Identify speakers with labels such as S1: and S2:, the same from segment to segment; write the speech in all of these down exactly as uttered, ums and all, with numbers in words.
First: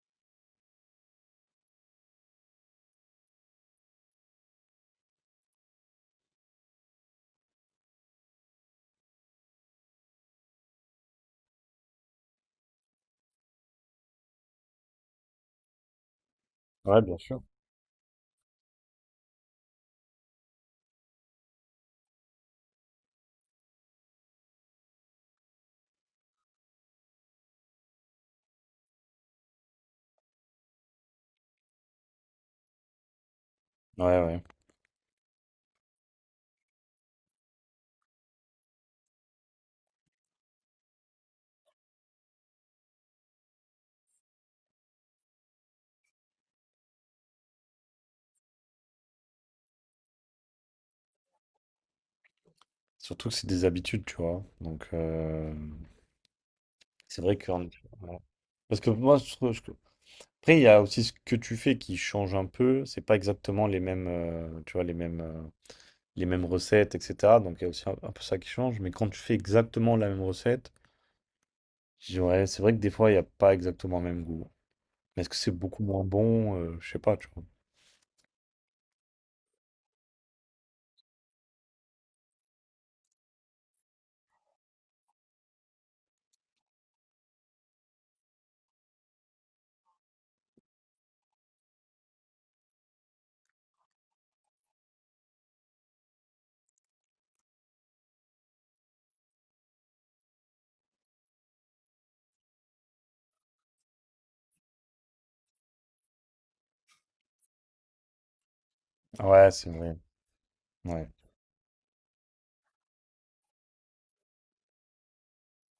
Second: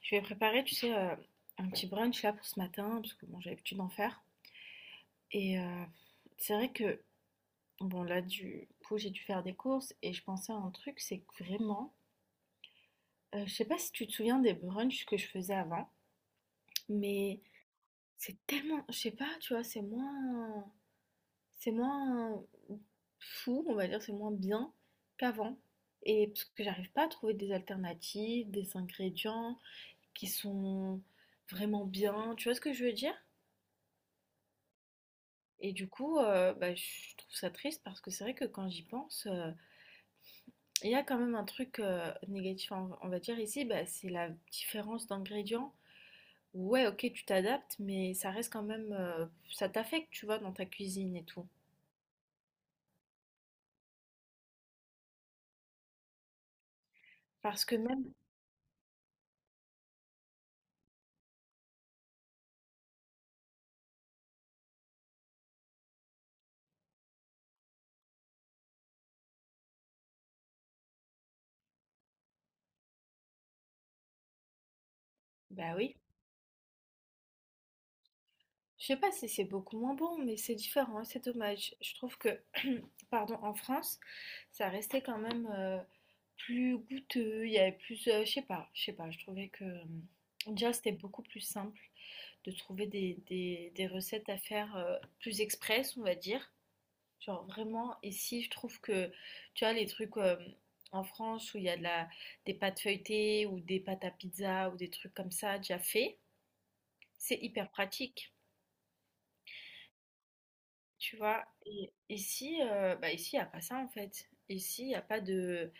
S1: Je vais préparer, tu sais, euh, un petit brunch là pour ce matin, parce que bon, j'ai l'habitude d'en faire. Et euh, c'est vrai que, bon, là, du coup, j'ai dû faire des courses et je pensais à un truc, c'est que vraiment, euh, je sais pas si tu te souviens des brunchs que je faisais avant,
S2: Ouais, bien sûr.
S1: mais c'est tellement, je sais pas, tu vois, c'est moins, c'est moins fou, on va dire, c'est moins bien qu'avant. Et parce que j'arrive pas à trouver des alternatives, des ingrédients qui sont vraiment bien, tu vois ce que je veux dire?
S2: Ouais, ouais.
S1: Et du coup, heu, bah, je trouve ça triste parce que c'est vrai que quand j'y pense, heu, il y a quand même un truc, heu, négatif, on va on va dire ici, bah, c'est la différence d'ingrédients. Ouais, OK, tu t'adaptes, mais ça reste quand même, heu, ça t'affecte, tu vois, dans ta cuisine et tout.
S2: Surtout que c'est des habitudes, tu vois. Donc, euh, c'est vrai que.
S1: Parce que même
S2: Ouais. Parce que moi, je trouve. Je- Après, il y a aussi ce que tu fais qui change un peu. C'est pas exactement les mêmes, euh, tu vois, les mêmes, euh, les mêmes recettes, et cetera. Donc, il y a aussi un, un peu ça qui change. Mais quand tu fais exactement la même recette, je dirais, c'est vrai que des fois, il n'y a pas exactement le même goût. Mais est-ce que c'est
S1: bah,
S2: beaucoup
S1: oui,
S2: moins bon? Euh, je sais pas, tu vois.
S1: je sais pas si c'est beaucoup moins bon, mais c'est différent et c'est dommage. Je trouve que, pardon, en France, ça restait quand même, heu, plus goûteux, il y avait plus, heu, je sais pas, je sais pas, je trouvais que, mmh, déjà, c'était beaucoup plus simple. de trouver des, des, des recettes à faire euh, plus express, on va dire. Genre vraiment, et si je trouve que, tu vois, les trucs euh, en France où il y a de la, des pâtes feuilletées ou des pâtes à pizza ou des trucs comme ça déjà faits, c'est hyper pratique,
S2: Ouais, c'est vrai. Ouais.
S1: tu vois. Et ici, euh, bah ici, il n'y a pas ça en fait. Ici, il n'y a pas de,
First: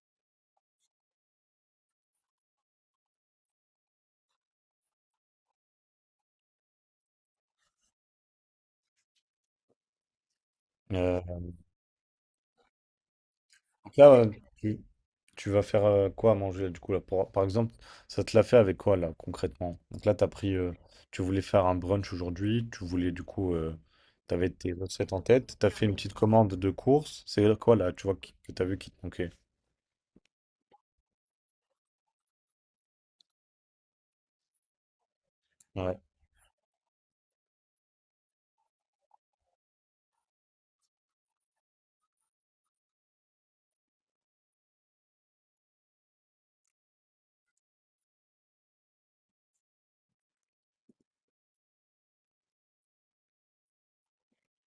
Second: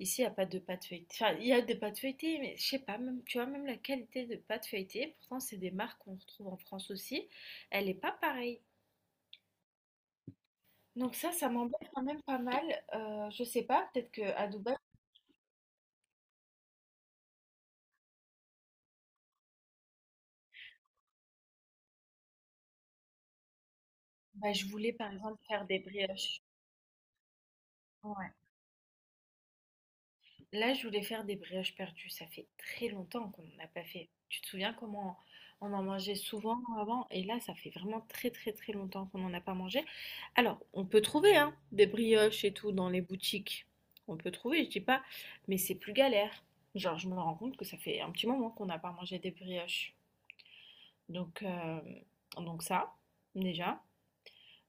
S1: ici, il y a pas de pâtes feuilletées. Enfin, il y a des pâtes feuilletées, mais je sais pas, même, tu vois, même la qualité de pâtes feuilletées, pourtant, c'est des marques qu'on retrouve en France aussi, elle n'est pas pareille. Donc
S2: Euh,
S1: ça, ça m'embête quand même pas mal. Euh, je sais pas,
S2: donc
S1: peut-être
S2: là,
S1: que
S2: ouais,
S1: à Dubaï,
S2: tu- tu vas faire euh, quoi à manger là, du coup là pour- par exemple, ça te l'a fait avec quoi là concrètement? Donc là, t'as pris, euh, tu voulais faire un brunch aujourd'hui, tu voulais du coup, euh, t'avais
S1: bah, je
S2: tes
S1: voulais par
S2: recettes en
S1: exemple
S2: tête,
S1: faire
S2: t'as
S1: des
S2: fait une petite
S1: brioches.
S2: commande de course. C'est quoi là? Tu vois
S1: Ouais.
S2: qui- que t'as vu qui te manquait?
S1: Là, je voulais faire des brioches perdues. Ça fait très longtemps qu'on n'en a pas fait. Tu te souviens comment on en
S2: Ouais.
S1: mangeait souvent avant? Et là, ça fait vraiment très très très longtemps qu'on n'en a pas mangé. Alors, on peut trouver hein, des brioches et tout dans les boutiques. On peut trouver, je dis pas, mais c'est plus galère. Genre, je me rends compte que ça fait un petit moment qu'on n'a pas mangé des brioches. Donc, euh, donc ça, déjà.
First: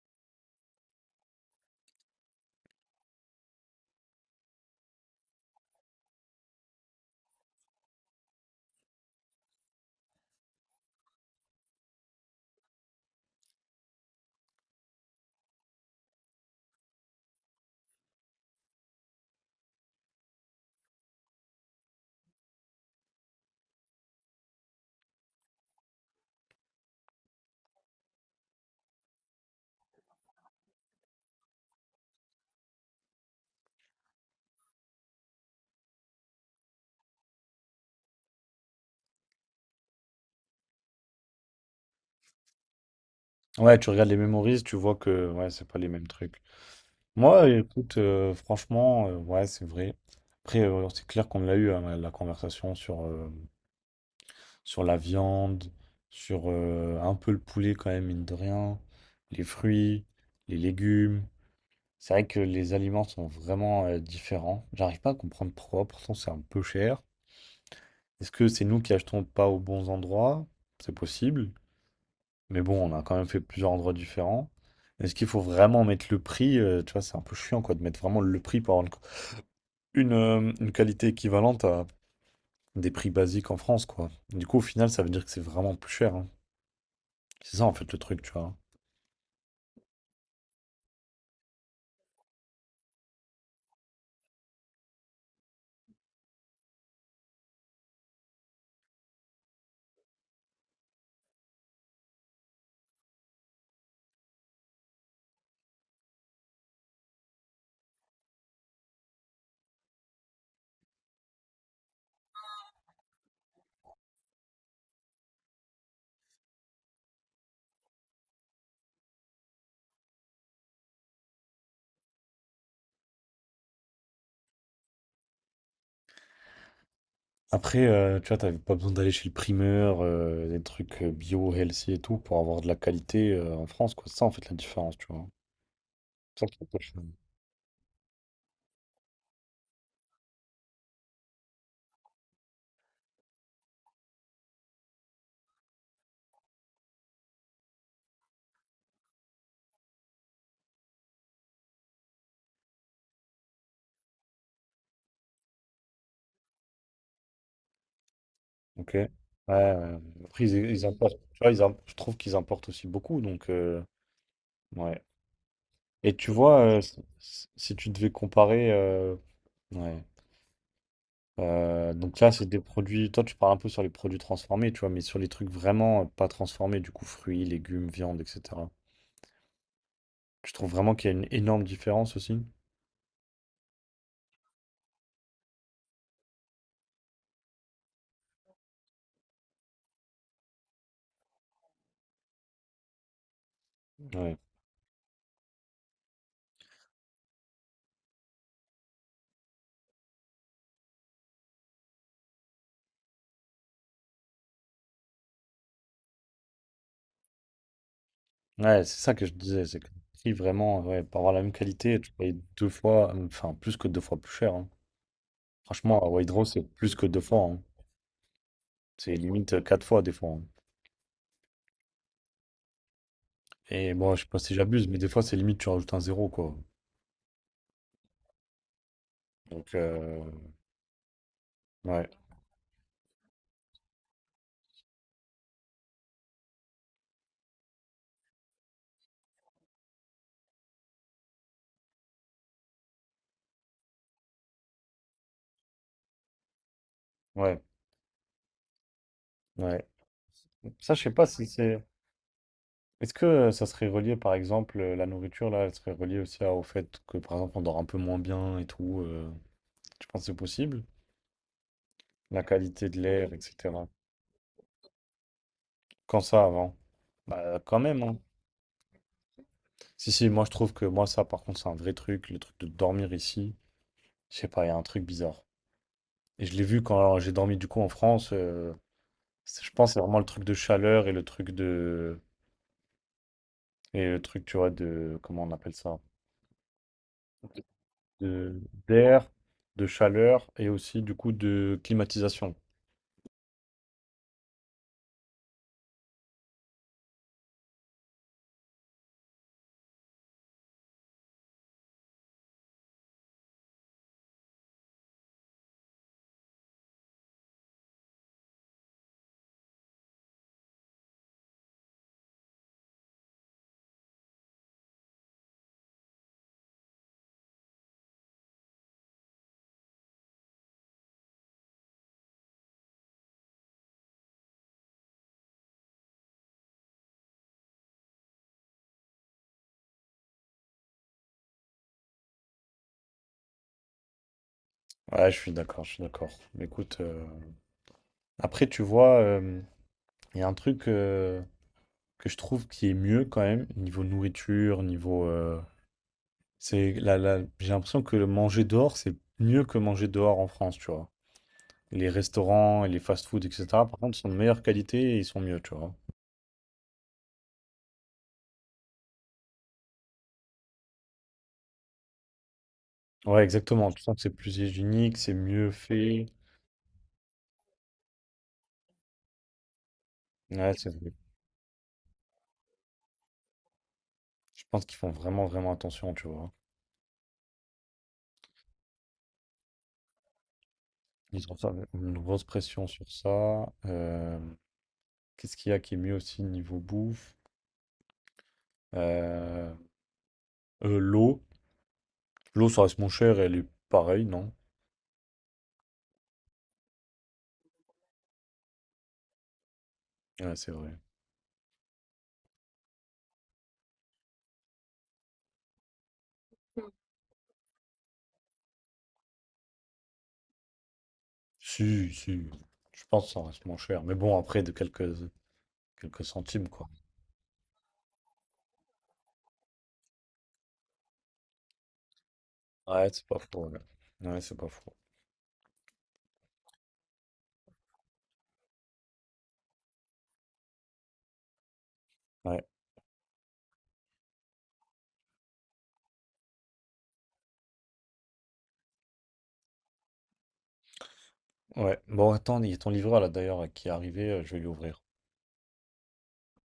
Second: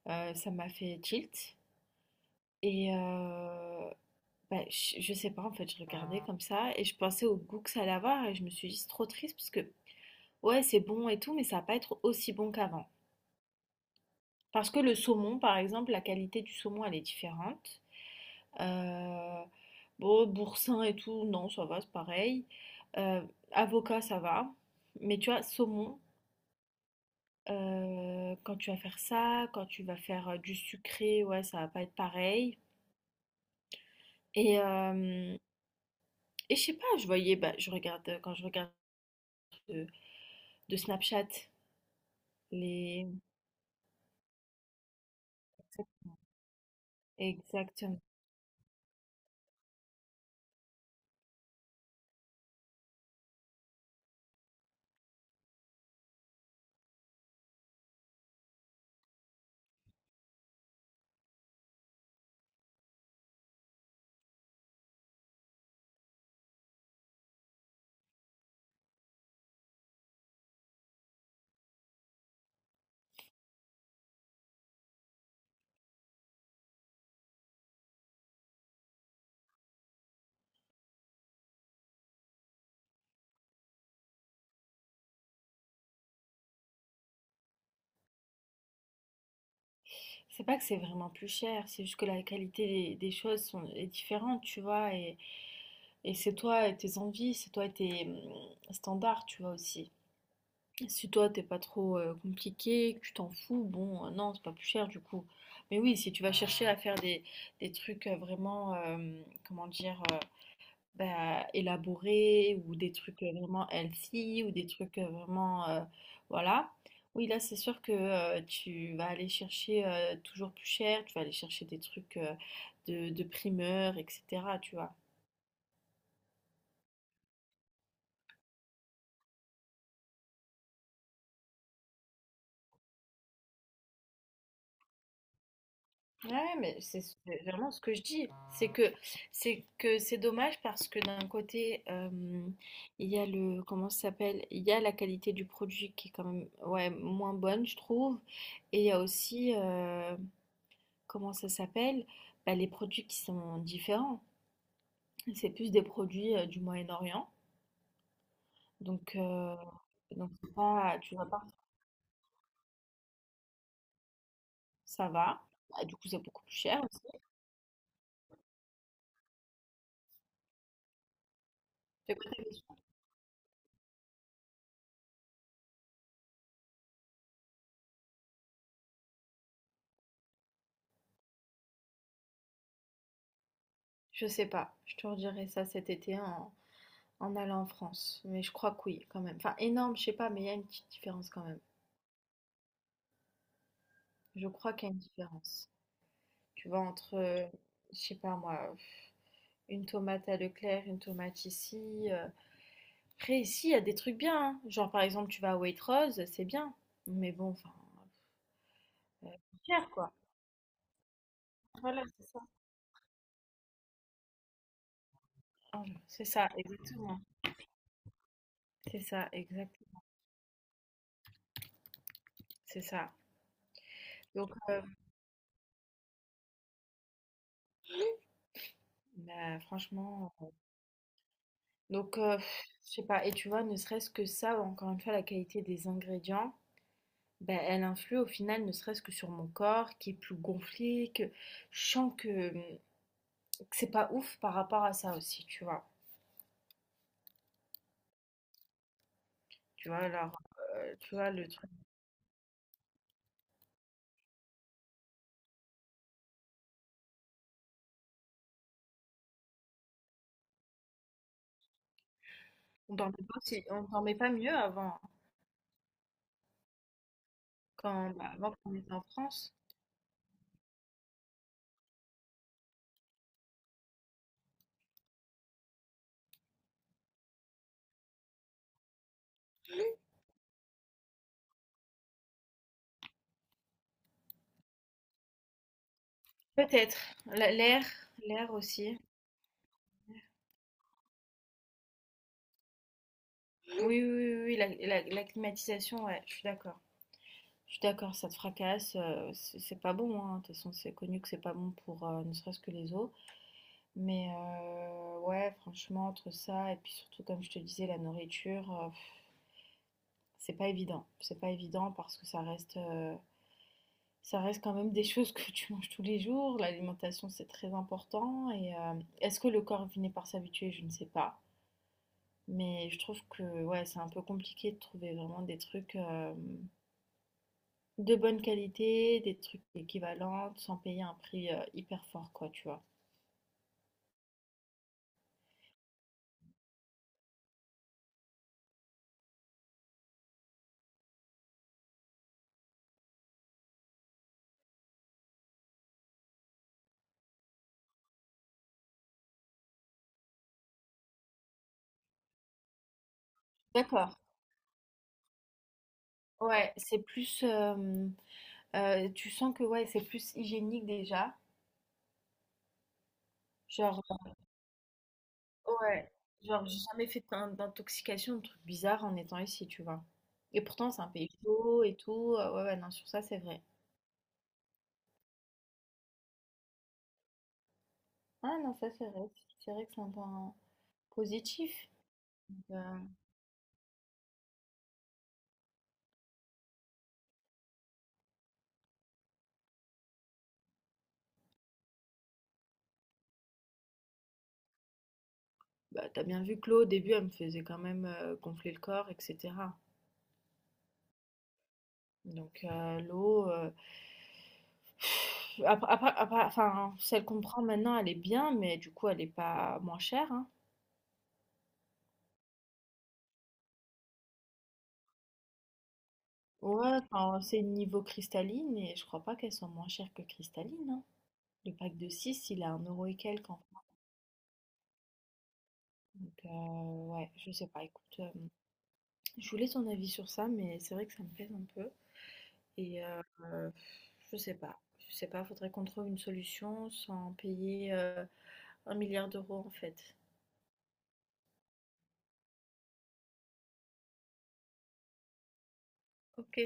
S1: Euh, ça m'a fait tilt. Et euh, bah, je, je sais pas, en fait, je regardais comme ça et je pensais au goût que ça allait avoir et je me suis dit, c'est trop triste parce que, ouais, c'est bon et tout, mais ça va pas être aussi bon qu'avant. Parce que le saumon, par exemple, la qualité du saumon, elle est différente. Euh, bon, boursin et tout, non, ça va, c'est pareil. Euh, Avocat, ça va. Mais tu vois, saumon, euh, quand tu vas faire ça, quand tu vas faire euh, du sucré, ouais, ça va pas être pareil. Et, euh, Et je sais pas, je voyais, bah, je regarde, euh, quand je regarde de, de Snapchat, les...
S2: Ouais, tu regardes les memories, tu vois que ouais, c'est pas les mêmes trucs. Moi, écoute,
S1: Exactement.
S2: euh, franchement, euh, ouais, c'est vrai. Après, euh, c'est clair qu'on l'a eu hein, la la conversation sur. Euh, sur la viande, sur euh, un peu le poulet quand même, mine de rien, les fruits, les légumes. C'est vrai que les aliments sont vraiment euh, différents. J'arrive pas à comprendre pourquoi, pourtant c'est un peu cher. Est-ce que c'est nous qui achetons pas aux bons endroits? C'est possible. Mais bon, on a quand même fait plusieurs endroits différents. Est-ce qu'il faut vraiment mettre le prix? Euh, tu vois, c'est un peu chiant quoi, de mettre vraiment le prix pour avoir une, une, euh, une qualité équivalente à des prix basiques en France, quoi. Du coup, au final, ça veut dire que c'est vraiment plus cher, hein. C'est ça, en fait, le truc, tu vois.
S1: C'est pas que c'est vraiment plus cher, c'est juste que la qualité des, des choses sont, est différente, tu vois, et, et c'est toi et tes envies, c'est toi et tes hum, standards, tu vois, aussi. Si toi, t'es pas trop euh, compliqué, que tu t'en fous, bon, euh, non, c'est pas plus cher, du coup. Mais oui, si tu vas chercher à faire des, des trucs euh, vraiment, euh, comment dire... euh, bah, élaborés ou des trucs euh, vraiment healthy ou des trucs euh, vraiment euh, voilà. Oui, là, c'est sûr que euh, tu vas aller chercher euh, toujours plus cher, tu vas aller chercher des trucs euh, de, de primeur, et cetera. Tu vois.
S2: Après, euh, tu vois, t'avais pas besoin d'aller chez le primeur, euh, des trucs euh, bio, healthy et tout, pour avoir de la qualité euh, en France, quoi. C'est ça, en fait, la différence, tu vois. C'est ça
S1: Ouais,
S2: qui est
S1: mais
S2: pas
S1: c'est
S2: cher.
S1: c'est vraiment ce que je dis. C'est que c'est que c'est dommage parce que d'un côté, euh, il y a le comment ça s'appelle? Il y a la qualité du produit qui est quand même ouais moins bonne, je trouve. Et il y a aussi euh, comment ça s'appelle? Bah, les produits qui sont différents. C'est plus des produits, heu, du Moyen-Orient,
S2: Ok. Ouais,
S1: donc heu,
S2: ouais. Ouais.
S1: donc
S2: Après,
S1: c'est
S2: ils, ils
S1: pas tu
S2: importent,
S1: vas
S2: tu
S1: pas
S2: vois, ils im- je trouve qu'ils importent aussi beaucoup, donc, euh, ouais.
S1: ça va. Bah, du coup,
S2: Et
S1: c'est
S2: tu
S1: beaucoup plus
S2: vois, euh,
S1: cher aussi.
S2: si si tu devais comparer, euh, ouais. Euh,
S1: C'est
S2: donc
S1: quoi
S2: là,
S1: ta
S2: c'est des
S1: question?
S2: produits, toi, tu parles un peu sur les produits transformés, tu vois, mais sur les trucs vraiment euh, pas transformés, du coup, fruits, légumes, viande, et cetera. Je trouve vraiment qu'il y a une énorme différence aussi.
S1: Je sais pas, je te redirai ça cet été en en allant en France, mais je crois que oui, quand même. Enfin énorme, je sais pas, mais il y a une petite différence quand même.
S2: Ouais,
S1: Je crois qu'il y a une différence. Tu vois, entre, heu, je sais pas moi, pff, une tomate à Leclerc, une tomate ici, euh, après ici, il y a des trucs bien, hein. Genre, par exemple, tu vas à Waitrose, c'est bien. Mais bon, enfin,
S2: ouais c'est ça que
S1: euh,
S2: je disais,
S1: c'est
S2: c'est que
S1: cher,
S2: le
S1: quoi.
S2: prix vraiment, ouais, pour avoir la même qualité,
S1: Voilà,
S2: tu
S1: c'est
S2: payes
S1: ça.
S2: deux fois, euh, enfin plus que deux fois plus cher, hein.
S1: Ah,
S2: Franchement, à
S1: c'est ça,
S2: Waitrose, c'est plus que
S1: exactement.
S2: deux fois, hein.
S1: C'est
S2: C'est
S1: ça,
S2: limite euh,
S1: exact.
S2: quatre fois des fois, hein.
S1: C'est ça.
S2: Et bon, je sais pas
S1: Donc,
S2: si
S1: euh,
S2: j'abuse, mais des fois, c'est limite tu rajoutes un zéro, quoi.
S1: bah,
S2: Donc, euh,
S1: franchement, euh,
S2: ouais,
S1: donc, euh, pff, je sais pas. Et tu vois, ne serait-ce que ça, encore une fois, la qualité des ingrédients, ben elle influe au final, ne serait-ce que sur mon corps, qui est plus gonflé, que je sens que, hum, que c'est pas ouf par rapport à ça aussi, tu vois.
S2: ouais, ouais.
S1: Tu vois, alors,
S2: Ça,
S1: euh,
S2: je sais
S1: tu
S2: pas
S1: vois,
S2: si
S1: le truc.
S2: c'est. Est-ce que euh, ça serait relié, par exemple, euh, la nourriture, là, elle serait reliée aussi à- au fait que, par exemple, on dort un peu moins bien et tout. Euh, tu penses que c'est possible? La qualité
S1: On
S2: de
S1: dormait
S2: l'air,
S1: pas aussi- on
S2: et cetera.
S1: dormait pas mieux avant.
S2: Quand ça avant? Bah quand même,
S1: Quand
S2: hein.
S1: bah, avant qu'on était en France.
S2: Si, si, moi je trouve que moi ça par contre c'est un vrai truc, le truc de dormir ici, je sais pas, il y a un truc bizarre. Et je l'ai vu quand euh, j'ai dormi du coup en France, euh, c'est- je pense que c'est vraiment le truc de chaleur et le truc de... Et le truc, tu vois, de... Comment on appelle ça?
S1: Peut-être. La- L'air, l'air
S2: De...
S1: aussi.
S2: D'air, de chaleur et aussi du coup de climatisation.
S1: Oui, oui, oui, oui, la, la- la climatisation, ouais, je suis d'accord. Je suis d'accord, ça te fracasse, euh, c'est c'est pas bon, hein. De toute façon, c'est connu que c'est pas bon pour euh, ne serait-ce que les os. Mais euh, ouais, franchement, entre ça et puis surtout, comme je te disais, la nourriture, euh, pff, c'est pas évident. C'est pas évident parce que ça reste, euh, ça reste quand même des choses que tu manges tous les jours. L'alimentation, c'est très important. Et euh, est-ce que le corps finit par s'habituer? Je ne sais pas. Mais je trouve que ouais, c'est un peu compliqué de trouver vraiment des trucs euh, de bonne qualité, des trucs équivalents, sans payer un prix euh, hyper fort, quoi, tu vois.
S2: Ouais, je suis d'accord, je suis d'accord. Mais écoute, euh, après tu vois, euh, il y a un truc euh, que je trouve qui est mieux quand même, niveau nourriture, niveau... euh, C'est la, la- j'ai l'impression que le manger dehors, c'est mieux que manger dehors en France, tu vois. Les restaurants et les fast-food, et cetera, par contre,
S1: D'accord.
S2: sont de meilleure qualité et ils sont mieux, tu vois.
S1: Ouais, c'est plus. Euh, euh, tu sens que ouais, c'est plus hygiénique déjà.
S2: Ouais, exactement. Tu
S1: Genre,
S2: sens que c'est plus hygiénique, c'est mieux
S1: euh, ouais.
S2: fait.
S1: Genre, j'ai jamais fait d'in- d'intoxication, de trucs bizarres en étant ici, tu vois. Et
S2: Ouais, c'est
S1: pourtant, c'est un
S2: vrai.
S1: pays chaud et tout. euh, Ouais, ouais, non, sur ça, c'est vrai.
S2: Je pense qu'ils font vraiment, vraiment attention, tu vois.
S1: Ah non, ça, c'est vrai. C'est vrai que c'est un point
S2: Ils ont
S1: positif.
S2: ça, une grosse pression
S1: Euh,
S2: sur ça. Euh, qu'est-ce qu'il y a qui est mieux aussi niveau bouffe? Euh, euh, L'eau. L'eau, ça reste moins cher, elle est pareille, non?
S1: Bah, t'as bien vu que l'eau, au début, elle me faisait quand même euh, gonfler le corps, et cetera.
S2: Ouais, c'est vrai.
S1: Donc, euh, l'eau, euh, après, après- après- enfin, celle qu'on prend maintenant, elle est bien, mais du coup, elle n'est pas moins chère, hein.
S2: Si, si, je pense que ça reste moins cher. Mais bon, après, de quelques, quelques centimes, quoi.
S1: Ouais, enfin, c'est niveau cristalline, et je crois pas qu'elle soit moins chère que cristalline, hein. Le pack de six il a un euro
S2: Ouais,
S1: et
S2: c'est pas
S1: quelques, en
S2: faux. Ouais,
S1: France.
S2: Ouais, c'est pas faux.
S1: Donc, euh, ouais, je sais pas, écoute, euh, je voulais ton avis sur ça, mais c'est vrai que ça me pèse un peu,
S2: Ouais,
S1: et euh, euh, je sais pas. Je sais pas, faudrait qu'on trouve une solution sans payer euh, Un milliard d'euros en fait.
S2: ouais. Bon, attends, il y a ton livreur, là, d'ailleurs, qui est arrivé. euh, Je vais lui ouvrir.
S1: Ok.